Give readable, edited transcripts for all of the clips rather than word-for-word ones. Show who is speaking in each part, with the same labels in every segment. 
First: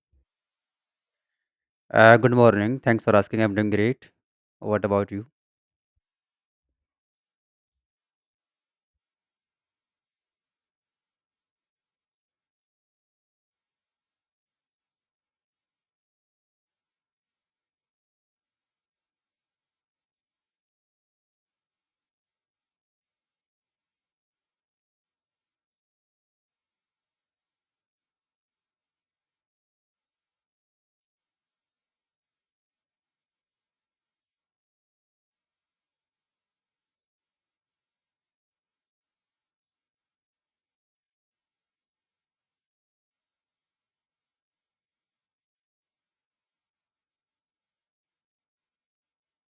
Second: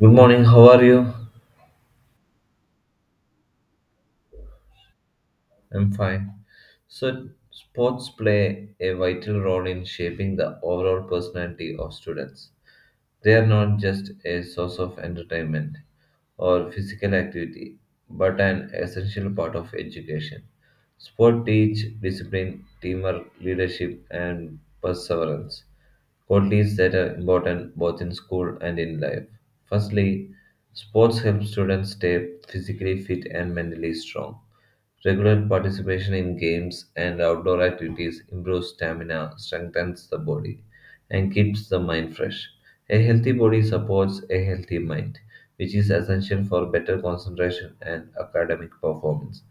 Speaker 1: Good morning, how are you?
Speaker 2: Good morning. Thanks for asking. I'm doing great. What about you?
Speaker 1: I'm fine. So, sports play a vital role in shaping the overall personality of students. They are not just a source of entertainment or physical activity, but an essential part of education. Sport teach discipline, teamwork, leadership, and perseverance, qualities that are important both in school and in life. Firstly, sports help students stay physically fit and mentally strong. Regular participation in games and outdoor activities improves stamina, strengthens the body and keeps the mind fresh. A healthy body supports a healthy mind, which is essential for better concentration and academic performance.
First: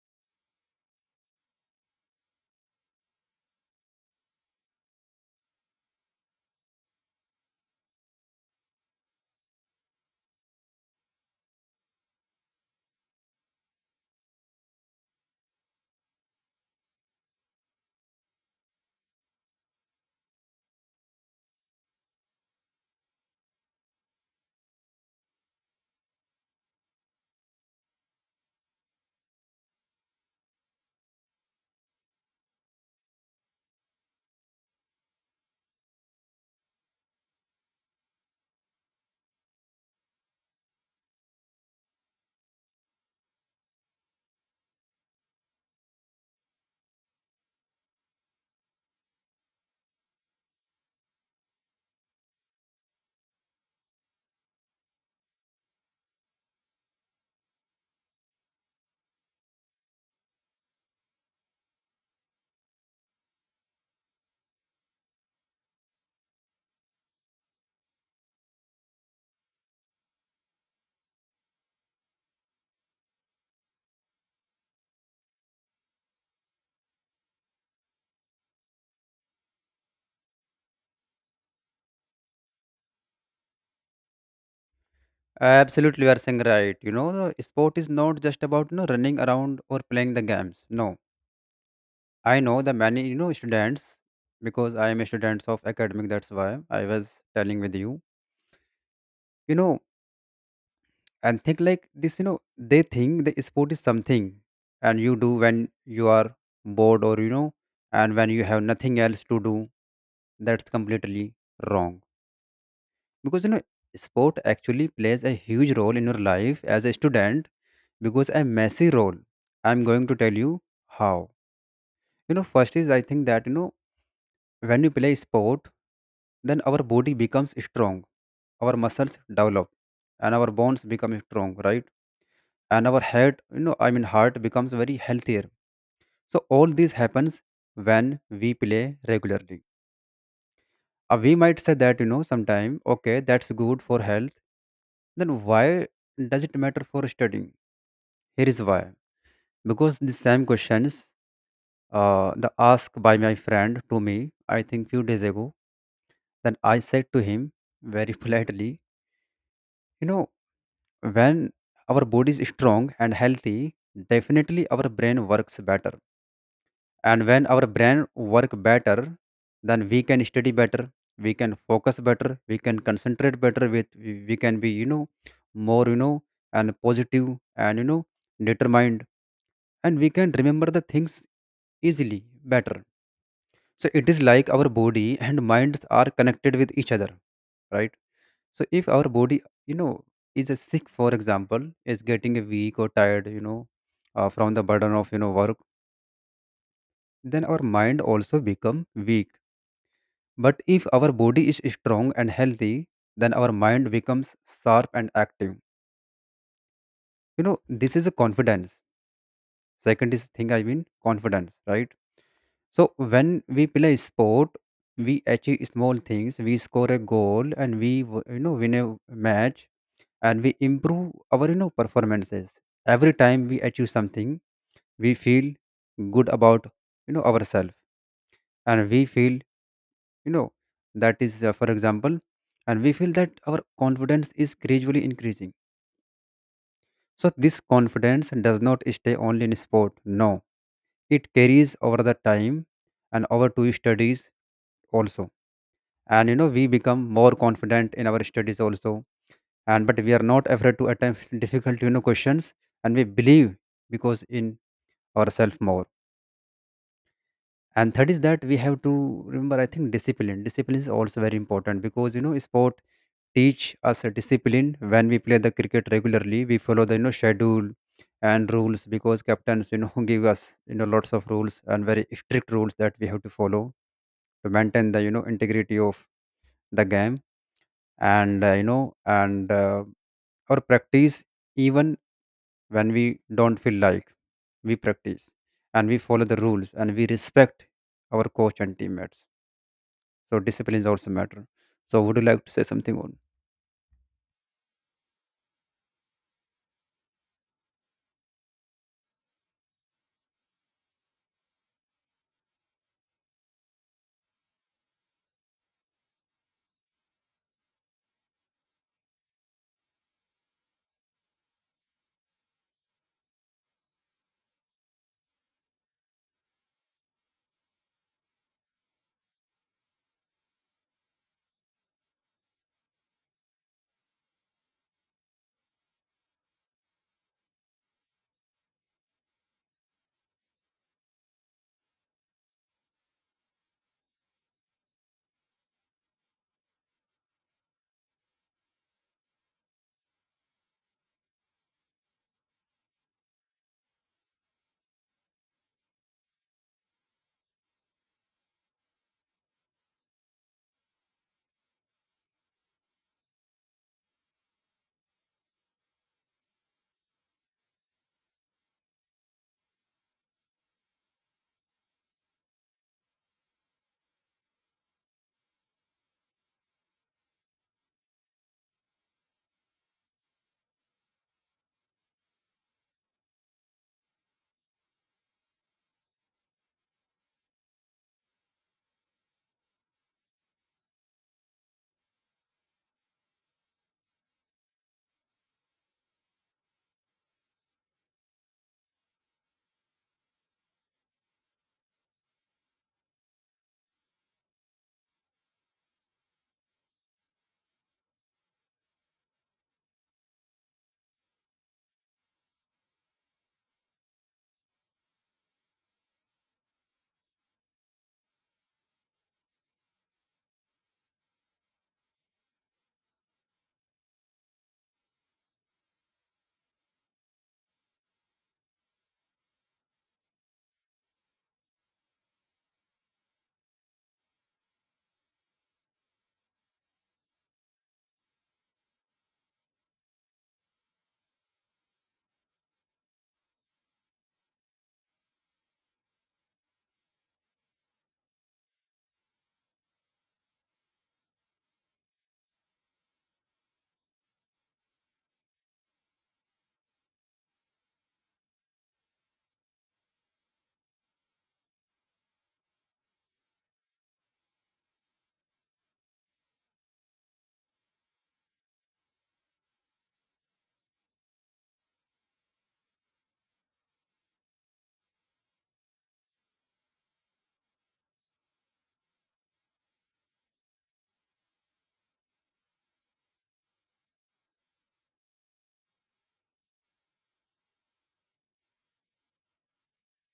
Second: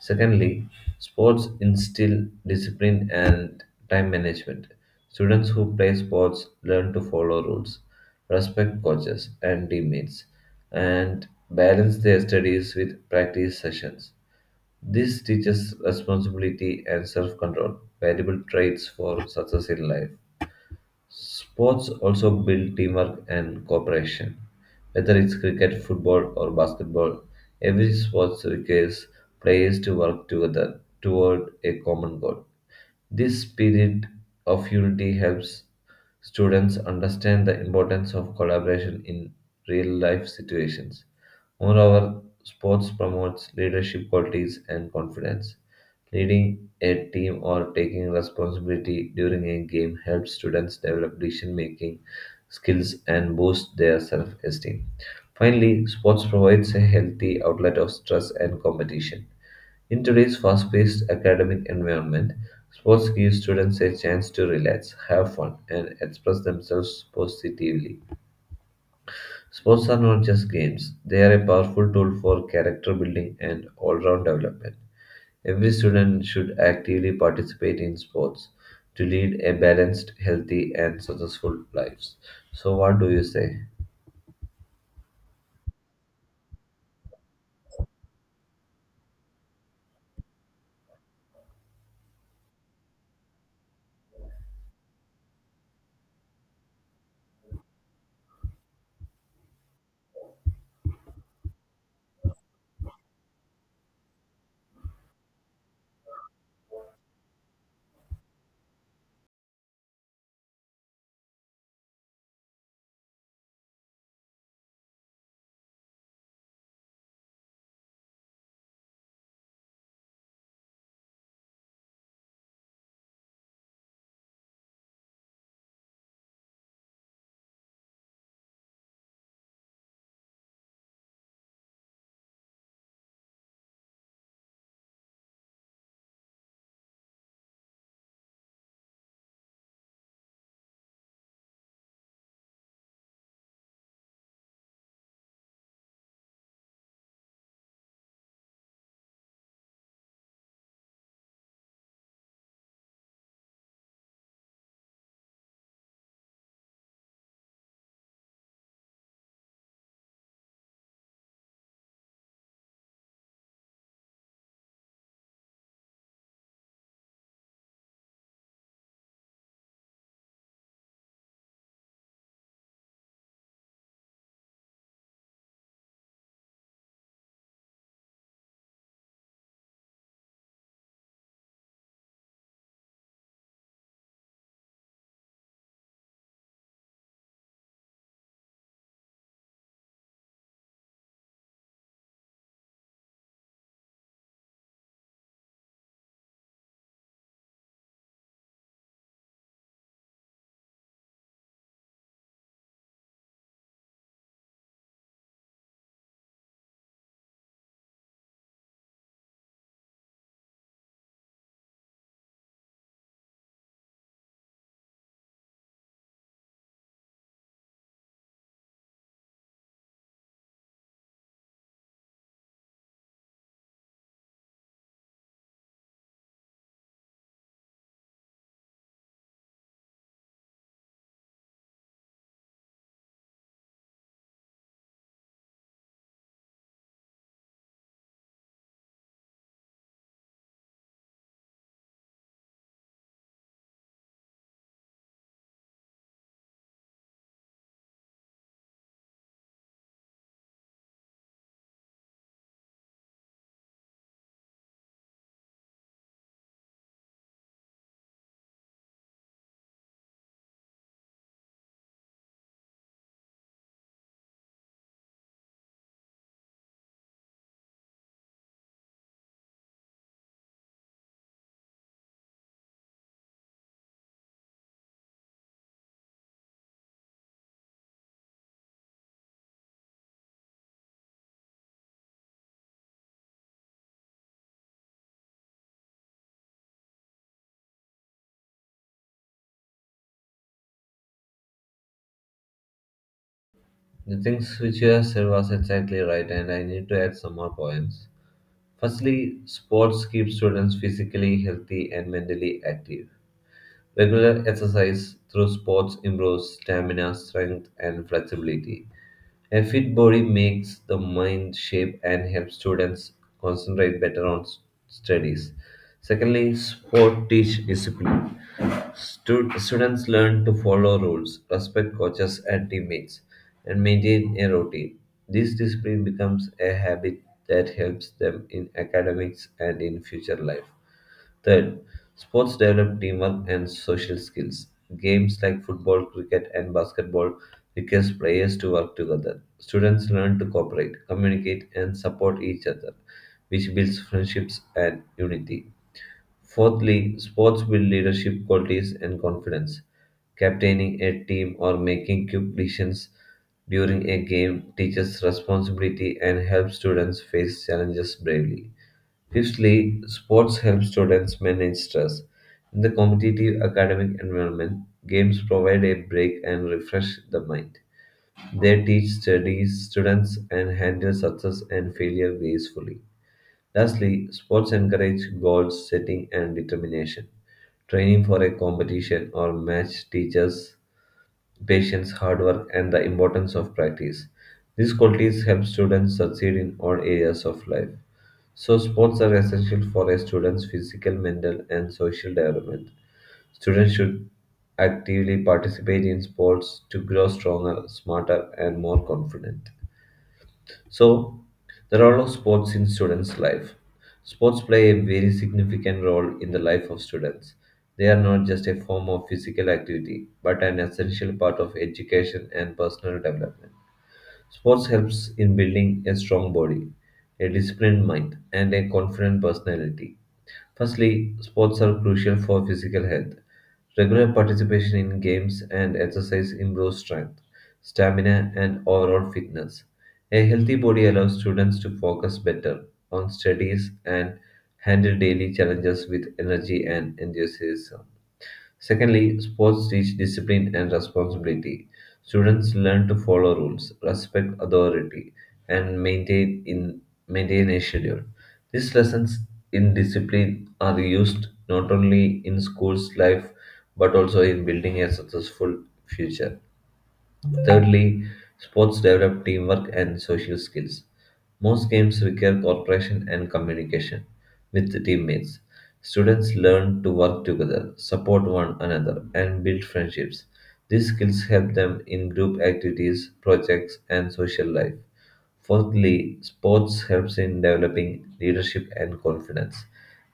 Speaker 1: Secondly, sports instill discipline and time management. Students who play sports learn to follow rules, respect coaches and teammates, and balance their studies with practice sessions. This teaches responsibility and self control, valuable traits for success in life. Sports also build teamwork and cooperation. Whether it's cricket, football, or basketball, every sport requires players to work together toward a common goal. This spirit of unity helps students understand the importance of collaboration in real life situations. Moreover, sports promotes leadership qualities and confidence. Leading a team or taking responsibility during a game helps students develop decision making skills and boost their self esteem. Finally, sports provides a healthy outlet of stress and competition. In today's fast-paced academic environment, sports give students a chance to relax, have fun, and express themselves positively. Sports are not just games, they are a powerful tool for character building and all-round development. Every student should actively participate in sports to lead a balanced, healthy, and successful lives. So what do you say?
Speaker 2: Absolutely, you are saying right. The sport is not just about running around or playing the games. No, I know the many students because I am a student of academic. That's why I was telling with you. You know, and think like this. They think the sport is something, and you do when you are bored, or and when you have nothing else to do. That's completely wrong because sport actually plays a huge role in your life as a student, because a messy role I'm going to tell you how. First is, I think that, when you play sport, then our body becomes strong, our muscles develop, and our bones become strong, right? And our head, I mean, heart becomes very healthier. So all this happens when we play regularly. We might say that, sometime, okay, that's good for health. Then why does it matter for studying? Here is why. Because the same questions, the ask by my friend to me, I think few days ago, then I said to him very politely, you know, when our body is strong and healthy, definitely our brain works better. And when our brain work better, then we can study better, we can focus better, we can concentrate better with we, can be more, and positive, and determined, and we can remember the things easily, better. So it is like our body and minds are connected with each other, right? So if our body, you know is a sick, for example, is getting a weak or tired, from the burden of work, then our mind also become weak. But if our body is strong and healthy, then our mind becomes sharp and active. You know, this is a confidence. Second is thing, I mean confidence, right? So when we play sport, we achieve small things. We score a goal and we win a match, and we improve our performances. Every time we achieve something, we feel good about ourselves, and we feel, you know that is, for example, and we feel that our confidence is gradually increasing. So this confidence does not stay only in sport. No, it carries over the time and over to studies also. And we become more confident in our studies also. And but we are not afraid to attempt difficult questions, and we believe, because in ourselves more. And third is that we have to remember, I think, discipline, is also very important because sport teach us a discipline. When we play the cricket regularly, we follow the schedule and rules, because captains give us lots of rules and very strict rules that we have to follow to maintain the integrity of the game. And or practice, even when we don't feel like, we practice and we follow the rules, and we respect our coach and teammates. So discipline is also matter. So would you like to say something on?
Speaker 1: The things which you have said was exactly right, and I need to add some more points. Firstly, sports keep students physically healthy and mentally active. Regular exercise through sports improves stamina, strength, and flexibility. A fit body makes the mind shape and helps students concentrate better on studies. Secondly, sport teach discipline. Students learn to follow rules, respect coaches and teammates, and maintain a routine. This discipline becomes a habit that helps them in academics and in future life. Third, sports develop teamwork and social skills. Games like football, cricket, and basketball requires players to work together. Students learn to cooperate, communicate, and support each other, which builds friendships and unity. Fourthly, sports build leadership qualities and confidence. Captaining a team or making quick decisions during a game teaches responsibility and helps students face challenges bravely. Fifthly, sports help students manage stress. In the competitive academic environment, games provide a break and refresh the mind. They teach studies students and handle success and failure gracefully. Lastly, sports encourage goal setting and determination. Training for a competition or match teaches patience, hard work, and the importance of practice. These qualities help students succeed in all areas of life. So, sports are essential for a student's physical, mental, and social development. Students should actively participate in sports to grow stronger, smarter, and more confident. So, the role of sports in students' life. Sports play a very significant role in the life of students. They are not just a form of physical activity, but an essential part of education and personal development. Sports helps in building a strong body, a disciplined mind, and a confident personality. Firstly, sports are crucial for physical health. Regular participation in games and exercise improves strength, stamina, and overall fitness. A healthy body allows students to focus better on studies and handle daily challenges with energy and enthusiasm. Secondly, sports teach discipline and responsibility. Students learn to follow rules, respect authority, and maintain a schedule. These lessons in discipline are used not only in school's life but also in building a successful future. Thirdly, sports develop teamwork and social skills. Most games require cooperation and communication with the teammates. Students learn to work together, support one another, and build friendships. These skills help them in group activities, projects, and social life. Fourthly, sports helps in developing leadership and confidence.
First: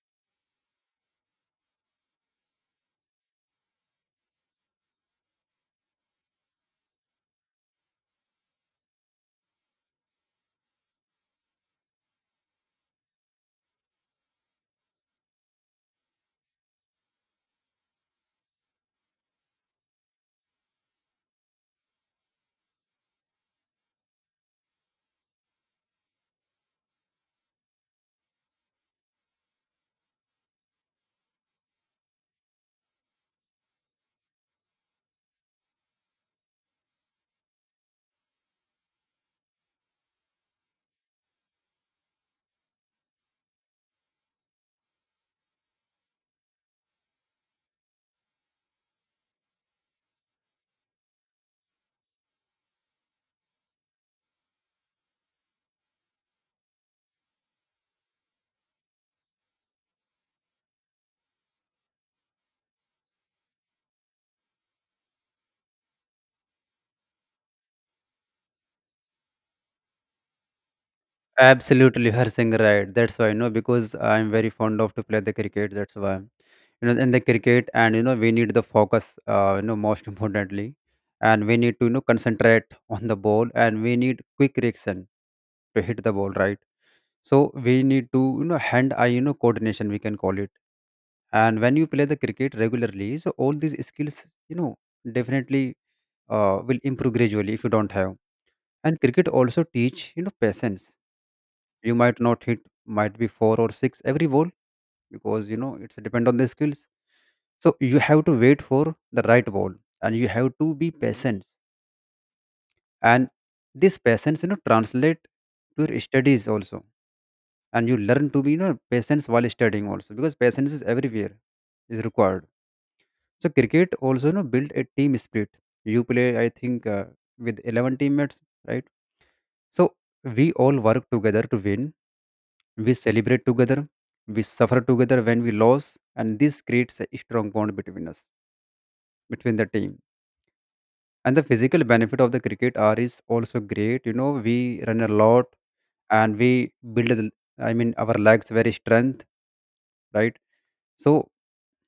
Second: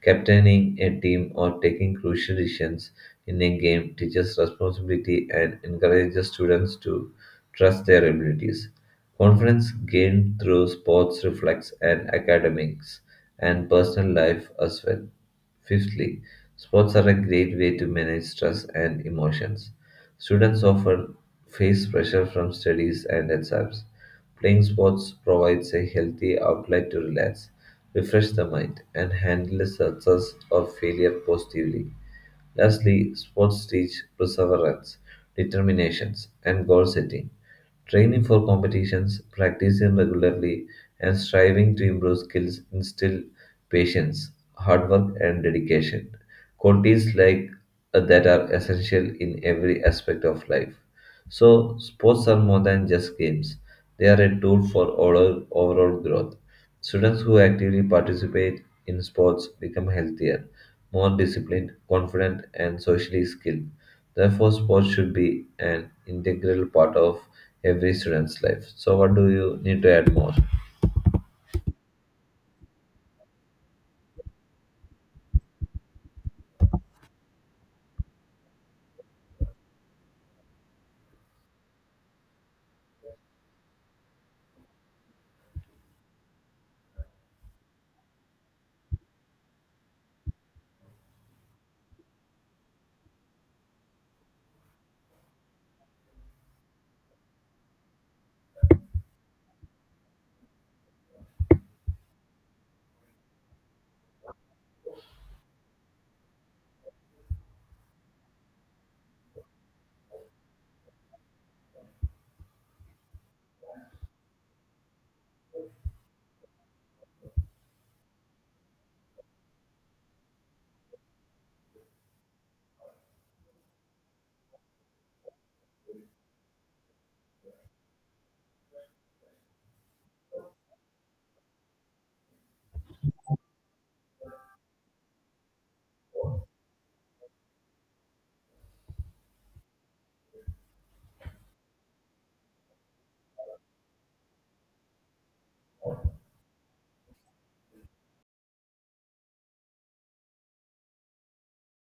Speaker 1: Captaining a team or taking crucial decisions in a game teaches responsibility and encourages students to trust their abilities. Confidence gained through sports reflects in academics and personal life as well. Fifthly, sports are a great way to manage stress and emotions. Students often face pressure from studies and exams. Playing sports provides a healthy outlet to relax, refresh the mind, and handle success or failure positively. Lastly, sports teach perseverance, determinations, and goal setting. Training for competitions, practicing regularly, and striving to improve skills instill patience, hard work, and dedication. Qualities like that are essential in every aspect of life. So, sports are more than just games; they are a tool for overall growth. Students who actively participate in sports become healthier, more disciplined, confident, and socially skilled. Therefore, sports should be an integral part of every student's life. So, what do you need to add more?
Speaker 2: Absolutely, you are saying right. That's why because I'm very fond of to play the cricket. That's why in the cricket, and we need the focus. Most importantly, and we need to concentrate on the ball, and we need quick reaction to hit the ball, right? So we need to hand eye, coordination we can call it. And when you play the cricket regularly, so all these skills, you know definitely, will improve gradually if you don't have. And cricket also teach, you know, patience. You might not hit, might be four or six every ball, because it's depend on the skills. So you have to wait for the right ball, and you have to be patient. And this patience, you know, translate to your studies also, and you learn to be, you know, patience while studying also, because patience is everywhere is required. So cricket also, you know, build a team spirit. You play, I think, with 11 teammates, right? So we all work together to win. We celebrate together, we suffer together when we lose, and this creates a strong bond between us, between the team. And the physical benefit of the cricket are is also great. You know, we run a lot and we I mean, our legs very strength, right? So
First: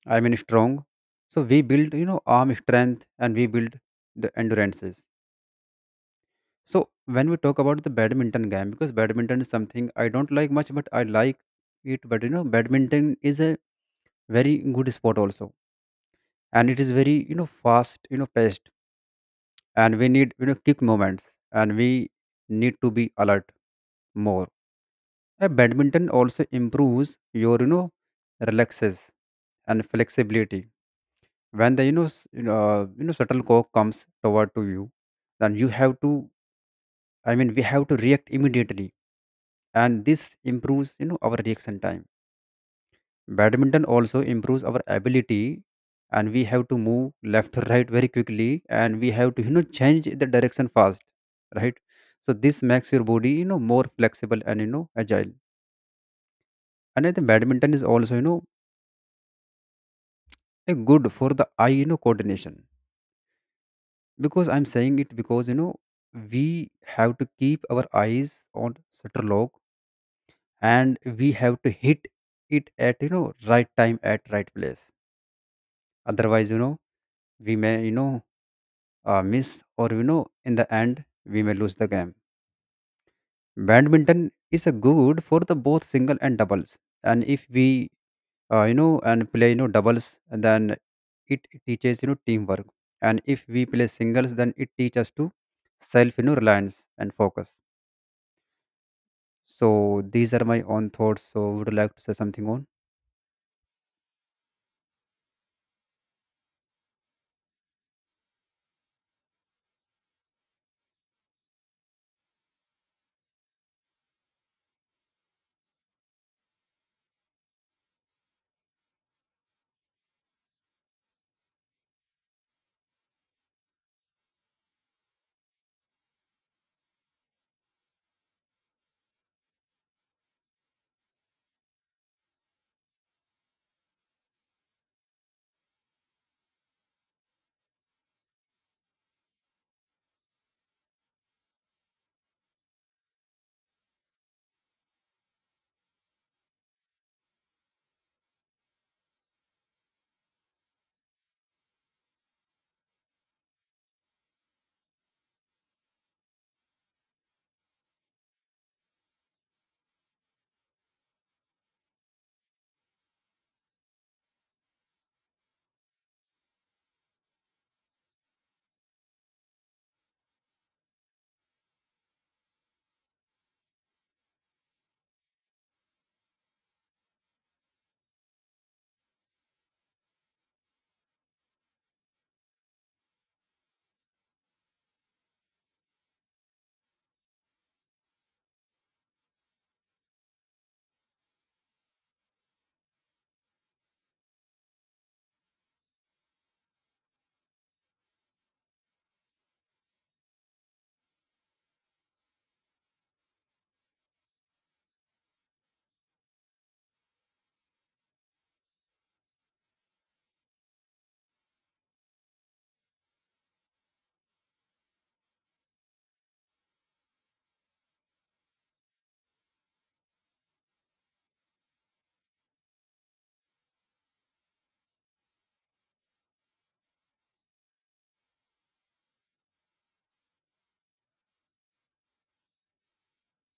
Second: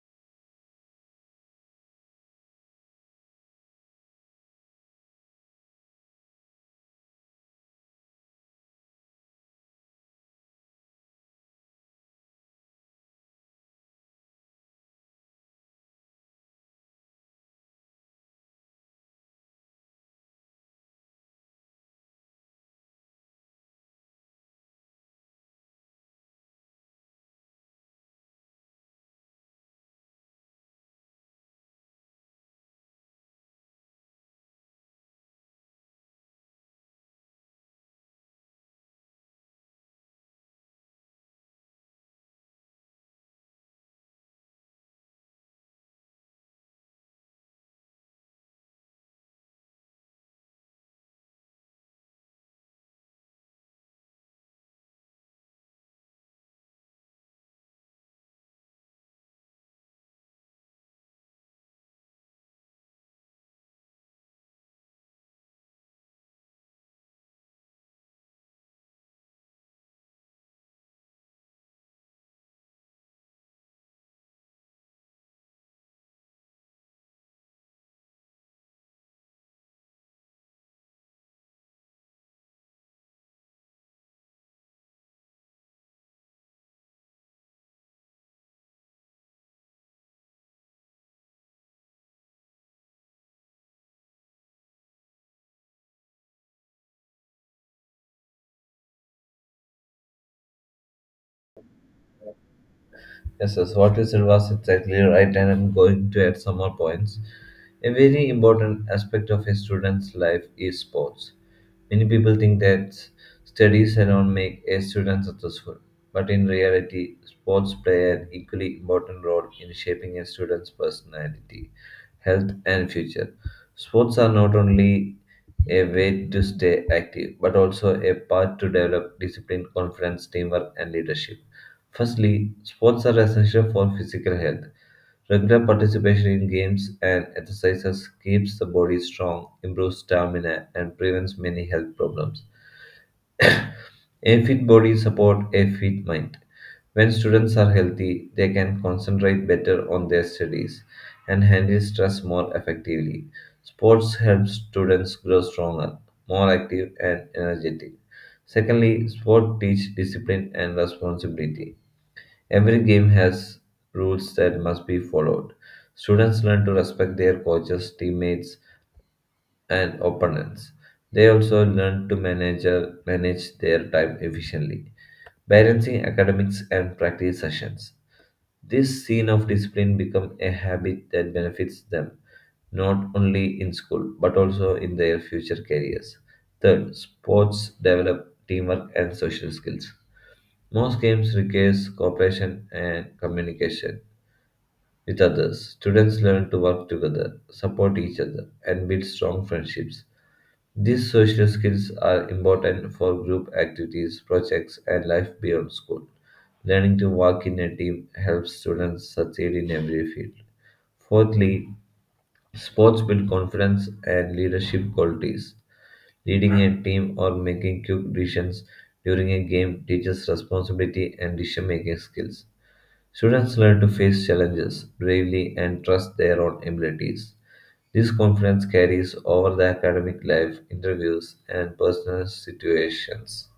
Speaker 2: I mean strong. So we build, you know, arm strength, and we build the endurances. So when we talk about the badminton game, because badminton is something I don't like much, but I like it. But you know, badminton is a very good sport also, and it is very, fast, paced, and we need, kick moments, and we need to be alert more. Badminton also improves your, relaxes and flexibility. When the, shuttlecock comes toward to you, then you have to, we have to react immediately, and this improves, our reaction time. Badminton also improves our ability, and we have to move left to right very quickly, and we have to, change the direction fast, right? So this makes your body, more flexible and, agile. And I think badminton is also, a good for the eye, coordination. Because I'm saying it, because, we have to keep our eyes on shutter lock, and we have to hit it at, right time at right place. Otherwise, we may, miss, or you know, in the end, we may lose the game. Badminton is a good for the both single and doubles, and if we, you know and play, doubles, and then it teaches, teamwork. And if we play singles, then it teaches to self, reliance and focus. So these are my own thoughts. So would you like to say something on?
Speaker 1: Yes, yes, what you said was exactly right, and I'm going to add some more points. A very important aspect of a student's life is sports. Many people think that studies alone make a student successful, but in reality, sports play an equally important role in shaping a student's personality, health, and future. Sports are not only a way to stay active, but also a path to develop discipline, confidence, teamwork, and leadership. Firstly, sports are essential for physical health. Regular participation in games and exercises keeps the body strong, improves stamina, and prevents many health problems. A fit body support a fit mind. When students are healthy, they can concentrate better on their studies and handle stress more effectively. Sports helps students grow stronger, more active, and energetic. Secondly, sport teach discipline and responsibility. Every game has rules that must be followed. Students learn to respect their coaches, teammates, and opponents. They also learn to manage their time efficiently, balancing academics and practice sessions. This scene of discipline becomes a habit that benefits them not only in school but also in their future careers. Third, sports develop teamwork and social skills. Most games requires cooperation and communication with others. Students learn to work together, support each other, and build strong friendships. These social skills are important for group activities, projects, and life beyond school. Learning to work in a team helps students succeed in every field. Fourthly, sports build confidence and leadership qualities. Leading a team or making quick decisions during a game teaches responsibility and decision making skills. Students learn to face challenges bravely and trust their own abilities. This confidence carries over the academic life, interviews, and personal situations.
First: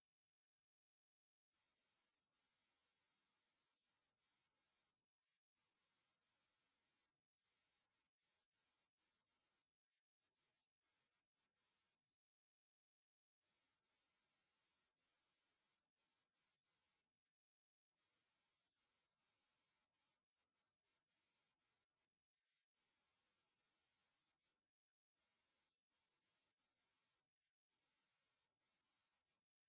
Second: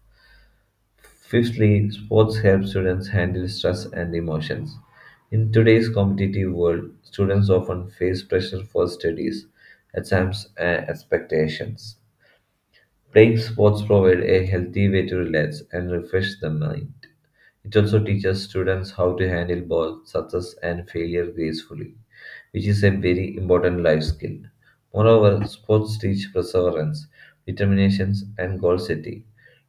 Speaker 1: Fifthly, sports help students handle stress and emotions. In today's competitive world, students often face pressure for studies, exams, and expectations. Playing sports provides a healthy way to relax and refresh the mind. It also teaches students how to handle both success and failure gracefully, which is a very important life skill. Moreover, sports teach perseverance, determination, and goal setting.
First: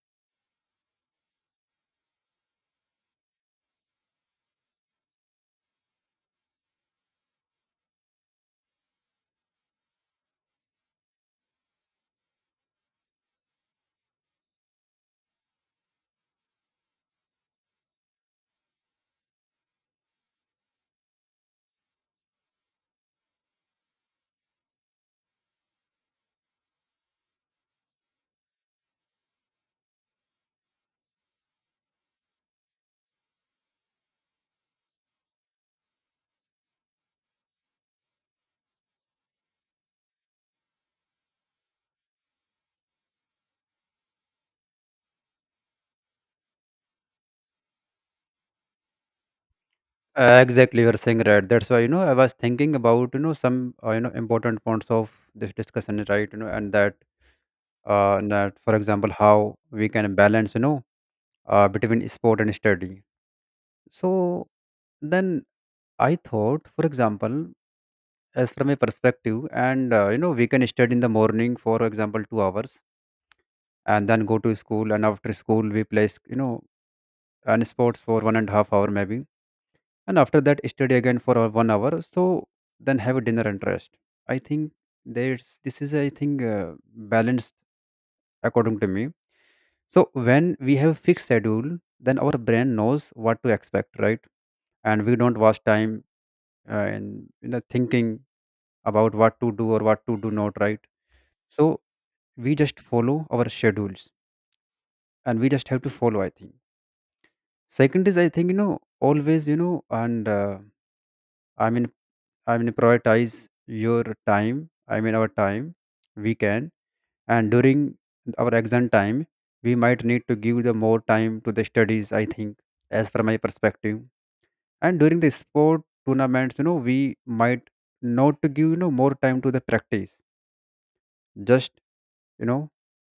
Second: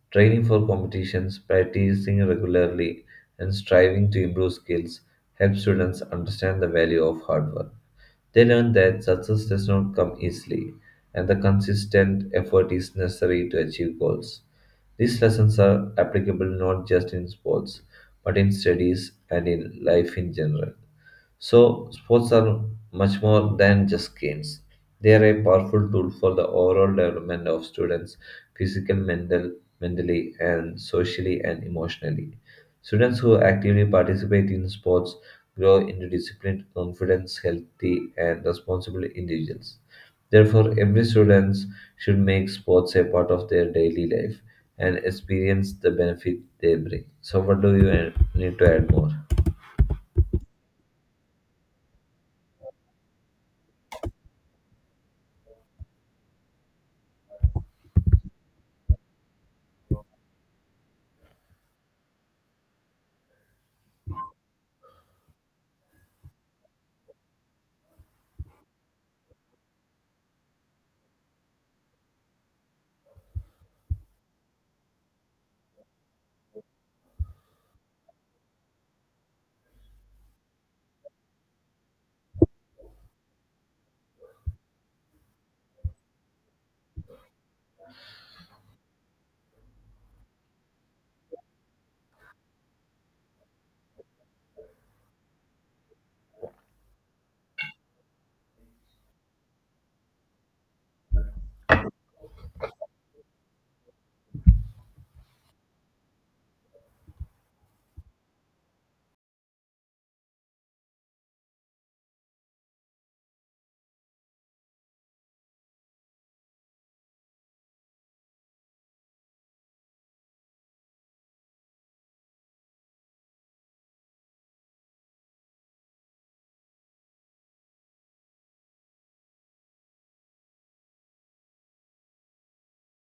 Speaker 1: Training for competitions, practicing regularly, and striving to improve skills help students understand the value of hard work. They learn that success does not come easily and the consistent effort is necessary to achieve goals. These lessons are applicable not just in sports, but in studies and in life in general. So, sports are much more than just games. They are a powerful tool for the overall development of students, physical, mentally, and socially and emotionally. Students who actively participate in sports grow into disciplined, confident, healthy, and responsible individuals. Therefore, every student should make sports a part of their daily life and experience the benefit they bring. So, what do you need to add more?
Speaker 2: Exactly, you're saying right. That's why, I was thinking about, some, important points of this discussion, right? You know, and that, that, for example, how we can balance, between sport and study. So then I thought, for example, as from a perspective, and, we can study in the morning, for example, 2 hours, and then go to school, and after school we play and sports for 1.5 hours maybe, and after that study again for 1 hour. So then have dinner and rest. I think there's, this is, I think, balanced according to me. So when we have fixed schedule, then our brain knows what to expect, right? And we don't waste time, in, thinking about what to do or what to do not, right? So we just follow our schedules, and we just have to follow, I think. Second is, I think, always, you know and I mean I mean prioritize your time. I mean our time, we can, and during our exam time we might need to give the more time to the studies, I think, as per my perspective. And during the sport tournaments, we might not to give, more time to the practice, just, you know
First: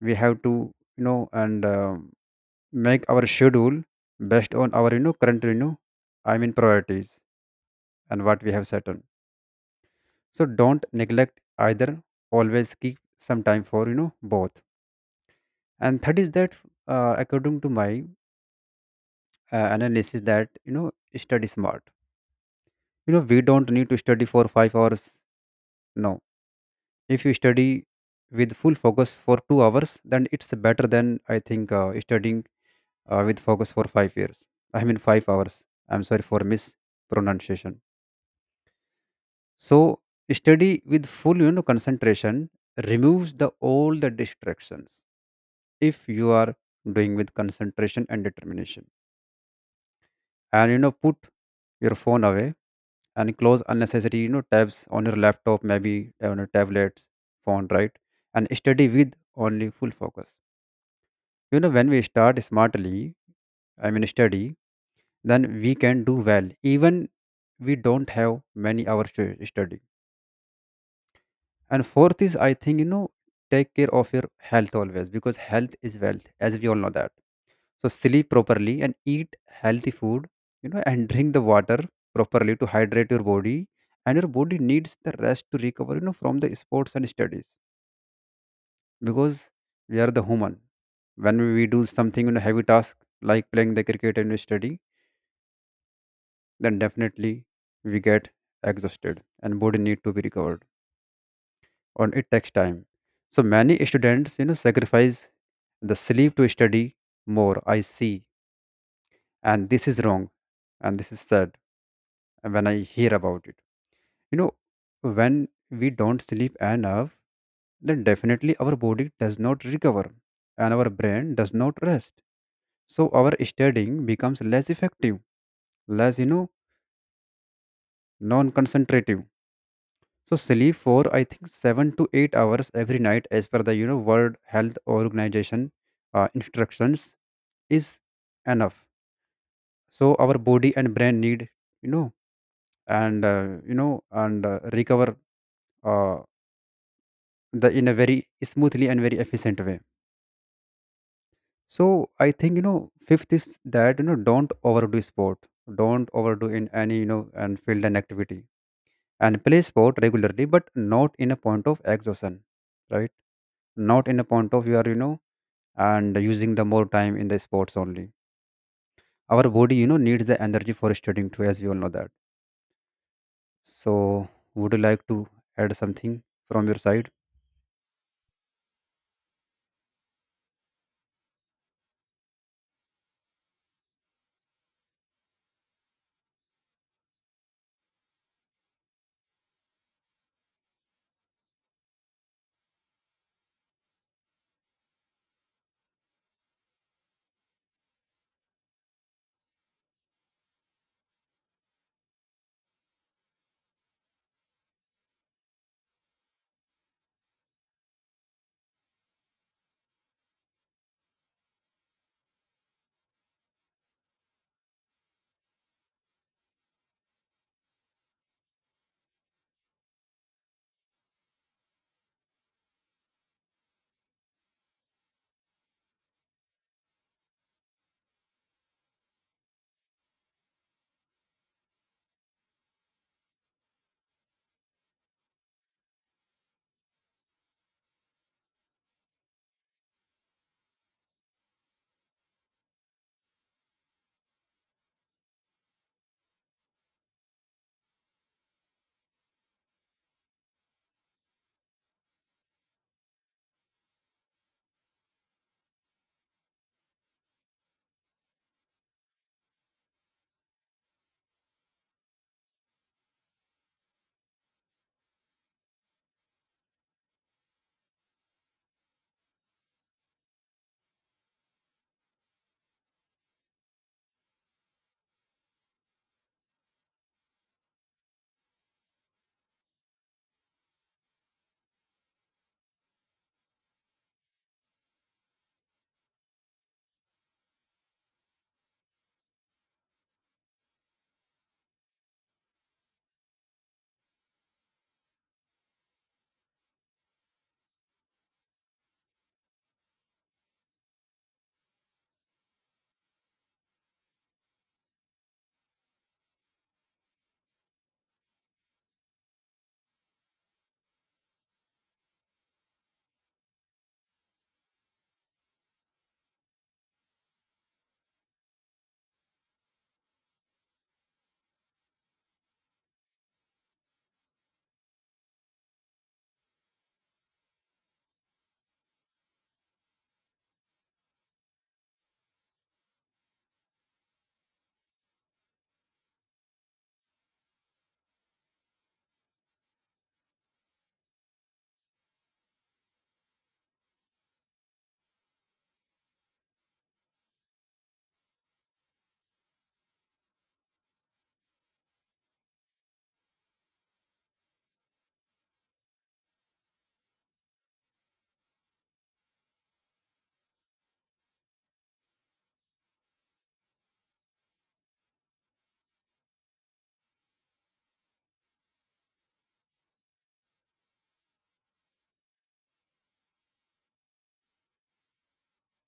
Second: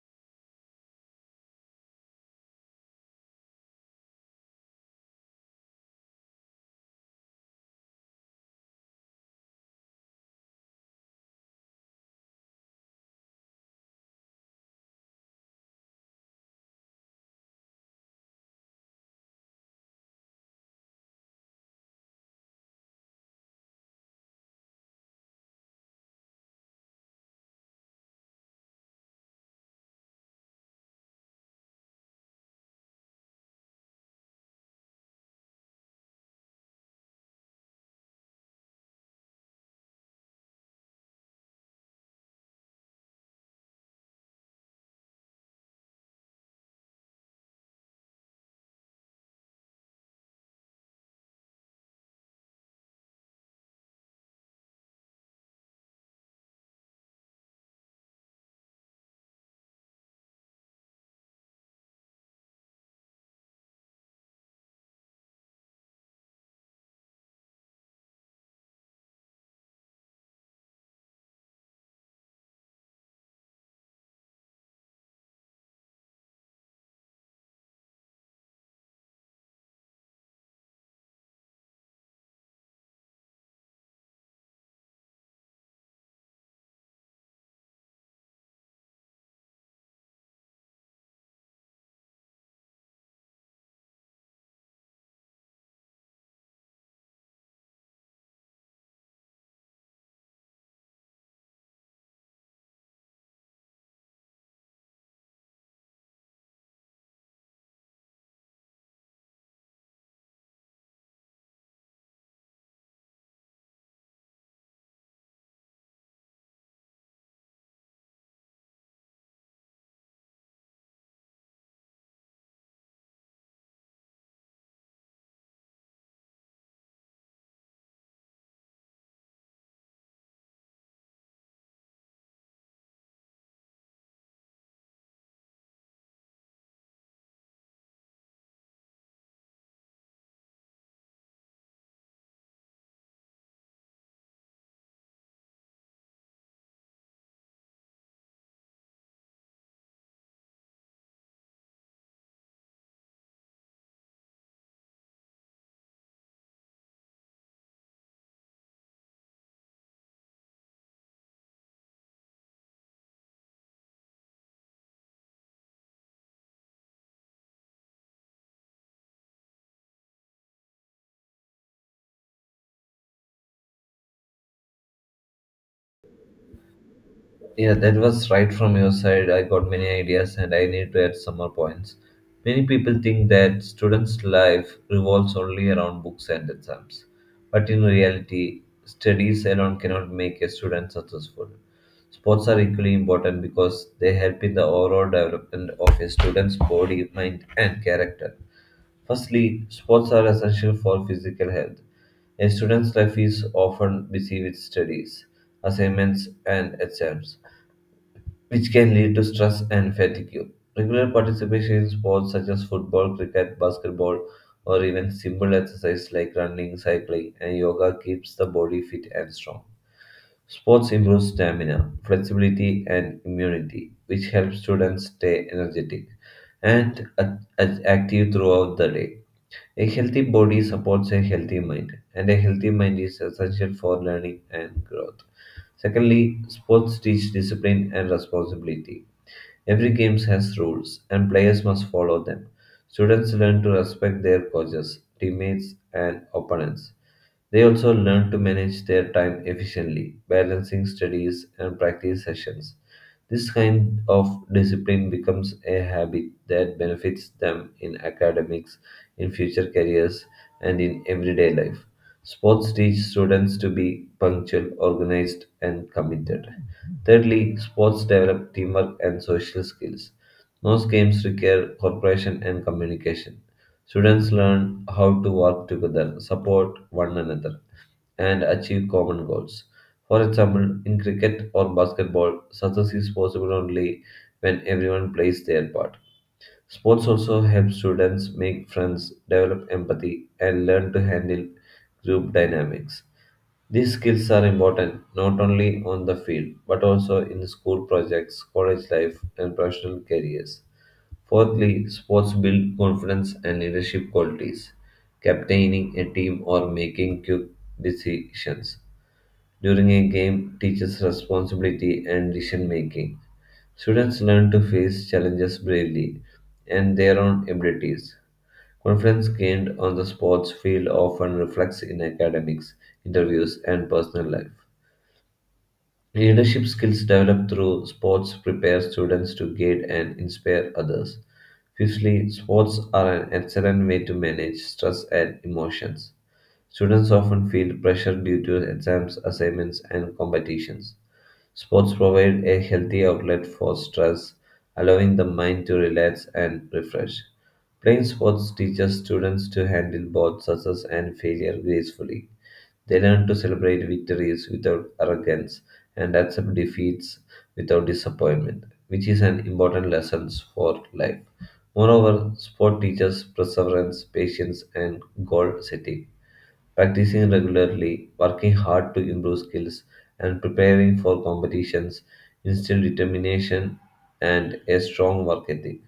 Speaker 2: we have to, you know and make our schedule based on our, current, priorities and what we have set on. So don't neglect either, always keep some time for, both. And third is that, according to my analysis that, study smart. You know, we don't need to study for 5 hours. No. If you study with full focus for 2 hours, then it's better than, I think, studying, with focus for 5 years. I mean 5 hours. I'm sorry for mispronunciation. So study with full, concentration, removes the all the distractions if you are doing with concentration and determination. And you know put your phone away and close unnecessary, tabs on your laptop, maybe on your tablet phone, right? And study with only full focus. You know, when we start smartly, I mean study, then we can do well, even we don't have many hours to study. And fourth is, I think, you know, take care of your health always, because health is wealth, as we all know that. So sleep properly and eat healthy food, and drink the water properly to hydrate your body. And your body needs the rest to recover, from the sports and studies because we are the human. When we do something, heavy task like playing the cricket and we study, then definitely we get exhausted and body need to be recovered and it takes time so many students sacrifice the sleep to study more I see. And this is wrong and this is sad, and when I hear about it you know when we don't sleep enough, then definitely our body does not recover and our brain does not rest, so our studying becomes less effective, less non concentrative. So sleep for I think 7 to 8 hours every night, as per the World Health Organization instructions, is enough. So our body and brain need you know you know and recover uh, the in a very smoothly and very efficient way. So I think fifth is that don't overdo sport, don't overdo in any and field and activity, and play sport regularly, but not in a point of exhaustion, right? Not in a point of you are and using the more time in the sports only. Our body, needs the energy for studying too, as we all know that. So, would you like to add something from your side?
Speaker 1: Yeah, that was right from your side. I got many ideas and I need to add some more points. Many people think that students' life revolves only around books and exams. But in reality, studies alone cannot make a student successful. Sports are equally important because they help in the overall development of a student's body, mind, and character. Firstly, sports are essential for physical health. A student's life is often busy with studies, assignments, and exams which can lead to stress and fatigue. Regular participation in sports such as football, cricket, basketball, or even simple exercise like running, cycling, and yoga keeps the body fit and strong. Sports improve stamina, flexibility, and immunity, which helps students stay energetic and active throughout the day. A healthy body supports a healthy mind, and a healthy mind is essential for learning and growth. Secondly, sports teach discipline and responsibility. Every game has rules, and players must follow them. Students learn to respect their coaches, teammates, and opponents. They also learn to manage their time efficiently, balancing studies and practice sessions. This kind of discipline becomes a habit that benefits them in academics, in future careers, and in everyday life. Sports teach students to be punctual, organized, and committed. Thirdly, sports develop teamwork and social skills. Most games require cooperation and communication. Students learn how to work together, support one another, and achieve common goals. For example, in cricket or basketball, success is possible only when everyone plays their part. Sports also help students make friends, develop empathy, and learn to handle group dynamics. These skills are important not only on the field but also in school projects, college life, and professional careers. Fourthly, sports build confidence and leadership qualities. Captaining a team or making quick decisions during a game teaches responsibility and decision making. Students learn to face challenges bravely and their own abilities. Confidence gained on the sports field often reflects in academics, interviews, and personal life. Leadership skills developed through sports prepare students to guide and inspire others. Fifthly, sports are an excellent way to manage stress and emotions. Students often feel pressure due to exams, assignments, and competitions. Sports provide a healthy outlet for stress, allowing the mind to relax and refresh. Playing sports teaches students to handle both success and failure gracefully. They learn to celebrate victories without arrogance and accept defeats without disappointment, which is an important lesson for life. Moreover, sport teaches perseverance, patience, and goal setting practicing regularly, working hard to improve skills, and preparing for competitions instills determination and a strong work ethic.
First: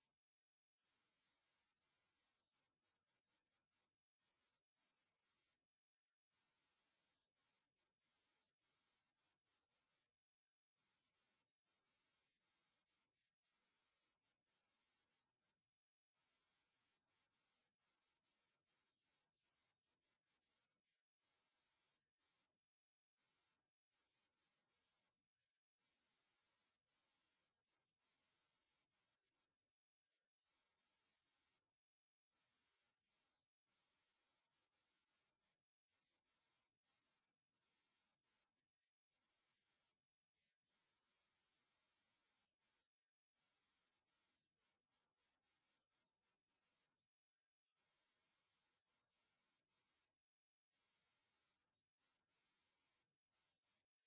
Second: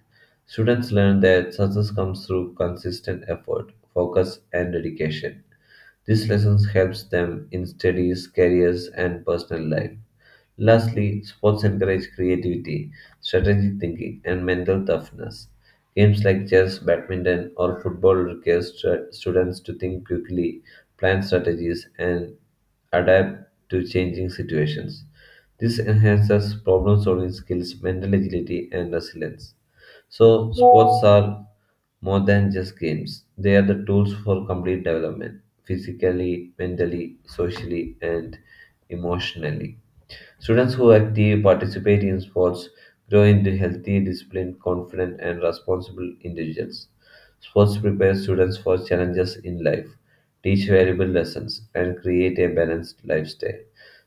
Speaker 1: Students learn that success comes through consistent effort, focus, and dedication. These lessons helps them in studies, careers, and personal life. Lastly, sports encourage creativity, strategic thinking, and mental toughness. Games like chess, badminton, or football require students to think quickly, plan strategies, and adapt to changing situations. This enhances problem solving skills, mental agility, and resilience. So, sports are more than just games, they are the tools for complete development physically, mentally, socially, and emotionally. Students who actively participate in sports grow into healthy, disciplined, confident, and responsible individuals. Sports prepare students for challenges in life, teach valuable lessons, and create a balanced lifestyle.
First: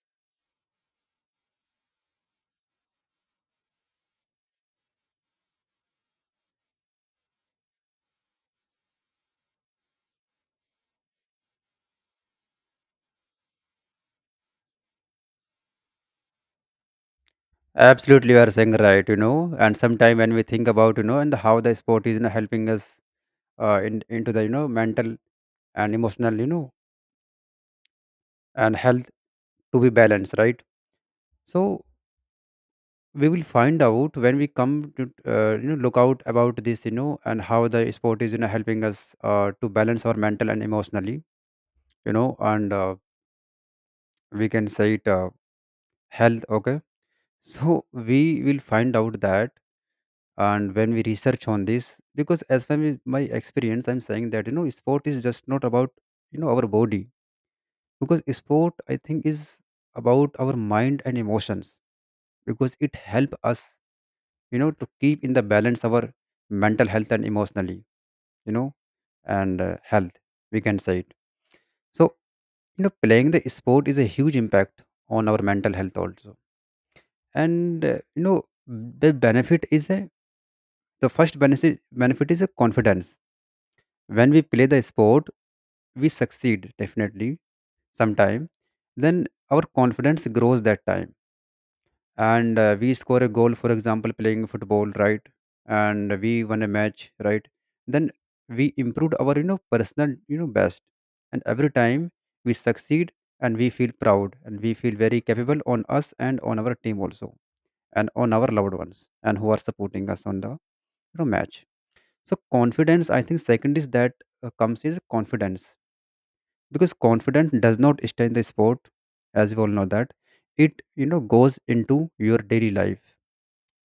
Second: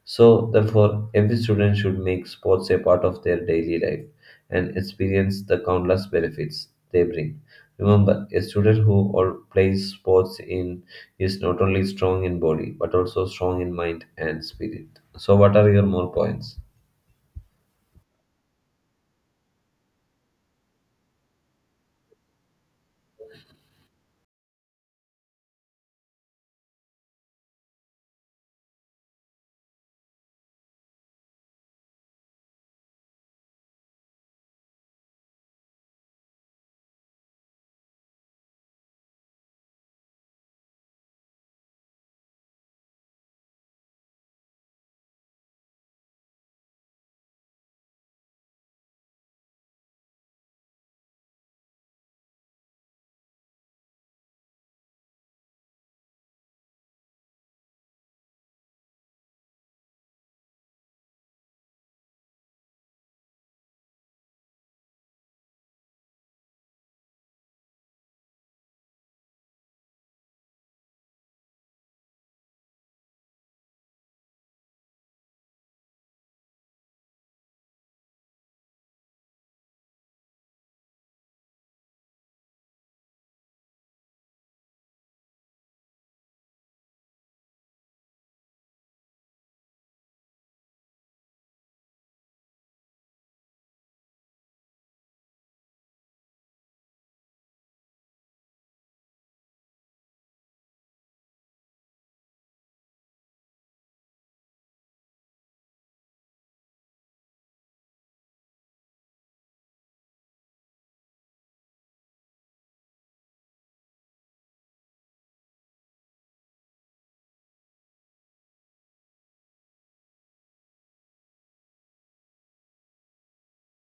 Speaker 1: So, therefore, every student should make sports a part of their daily life and experience the countless benefits they bring. Remember, a student who all plays sports in is not only strong in body but also strong in mind and spirit. So, what are your more points?
Speaker 2: Absolutely, you are saying right. And sometime when we think about and how the sport is helping us in into the mental and emotional and health to be balanced, right? So we will find out when we come to look out about this and how the sport is helping us to balance our mental and emotionally you know and we can say it health. Okay, so we will find out that. And when we research on this, because as far as my experience I'm saying that sport is just not about our body, because sport I think is about our mind and emotions, because it help us to keep in the balance our mental health and emotionally you know and health, we can say it. So playing the sport is a huge impact on our mental health also. And the benefit is a the first benefit is a confidence. When we play the sport, we succeed definitely sometime. Then our confidence grows that time, and we score a goal. For example, playing football, right? And we won a match, right? Then we improved our personal best, and every time we succeed and we feel proud and we feel very capable on us and on our team also, and on our loved ones and who are supporting us on the match. So confidence, I think second is that comes is confidence, because confidence does not stay in the sport, as we all know that. It goes into your daily life,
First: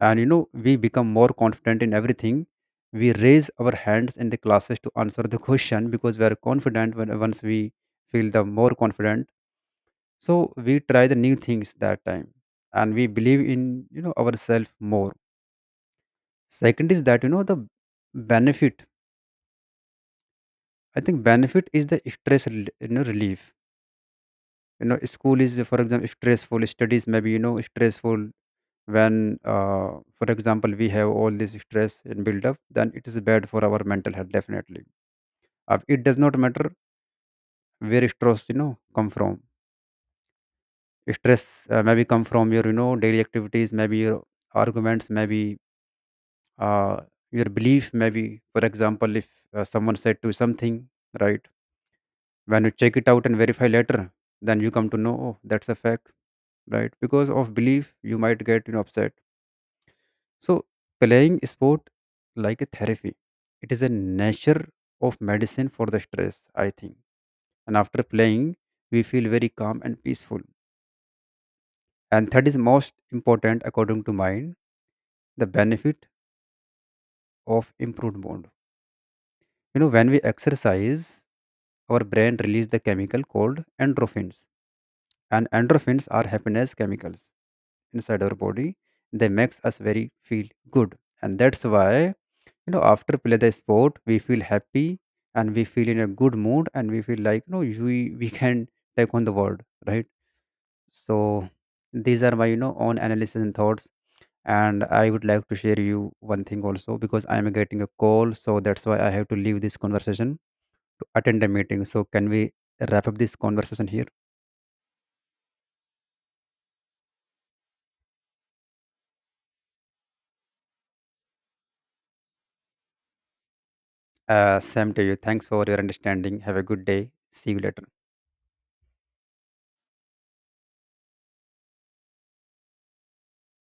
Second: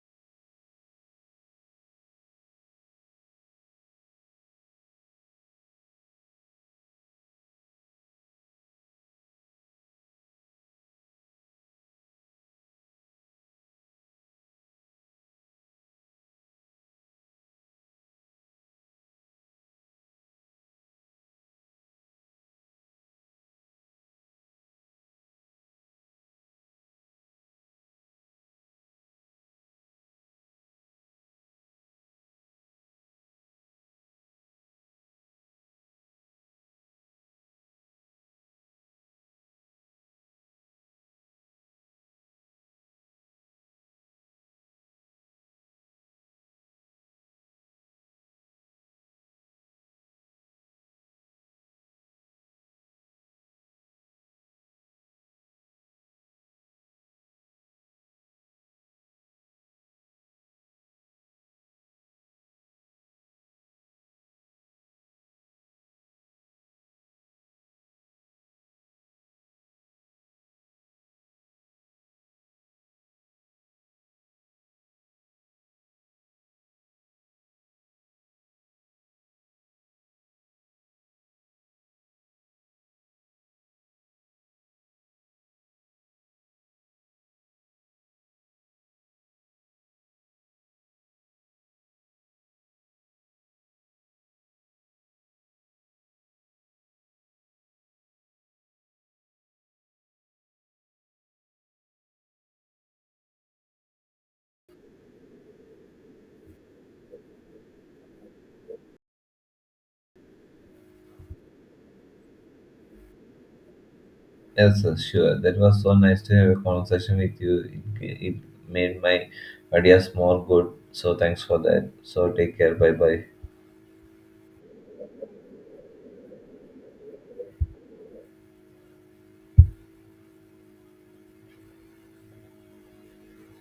Speaker 2: and we become more confident in everything. We raise our hands in the classes to answer the question, because we are confident when once we feel the more confident. So we try the new things that time, and we believe in ourselves more. Second is that the benefit. I think benefit is the stress rel- you know relief. You know, school is for example stressful. Studies maybe stressful when for example we have all this stress and build up, then it is bad for our mental health definitely. It does not matter where stress come from. Stress maybe come from your daily activities, maybe your arguments, maybe uh, your belief, maybe for example if someone said to you something, right? When you check it out and verify later, then you come to know, oh, that's a fact, right? Because of belief, you might get upset. So playing sport like a therapy, it is a nature of medicine for the stress, I think. And after playing, we feel very calm and peaceful. And that is most important, according to mine, the benefit of improved mood. You know, when we exercise, our brain releases the chemical called endorphins, and endorphins are happiness chemicals inside our body. They makes us very feel good. And that's why after play the sport we feel happy, and we feel in a good mood, and we feel like we can take on the world, right? So these are my own analysis and thoughts. And I would like to share you one thing also, because I am getting a call, so that's why I have to leave this conversation to attend a meeting. So can we wrap up this conversation here?
Speaker 1: Yes, sir, sure. That was so nice to have a conversation with you. It made my ideas more good. So, thanks for that. So, take care. Bye bye.
Speaker 2: Same to you. Thanks for your understanding. Have a good day. See you later.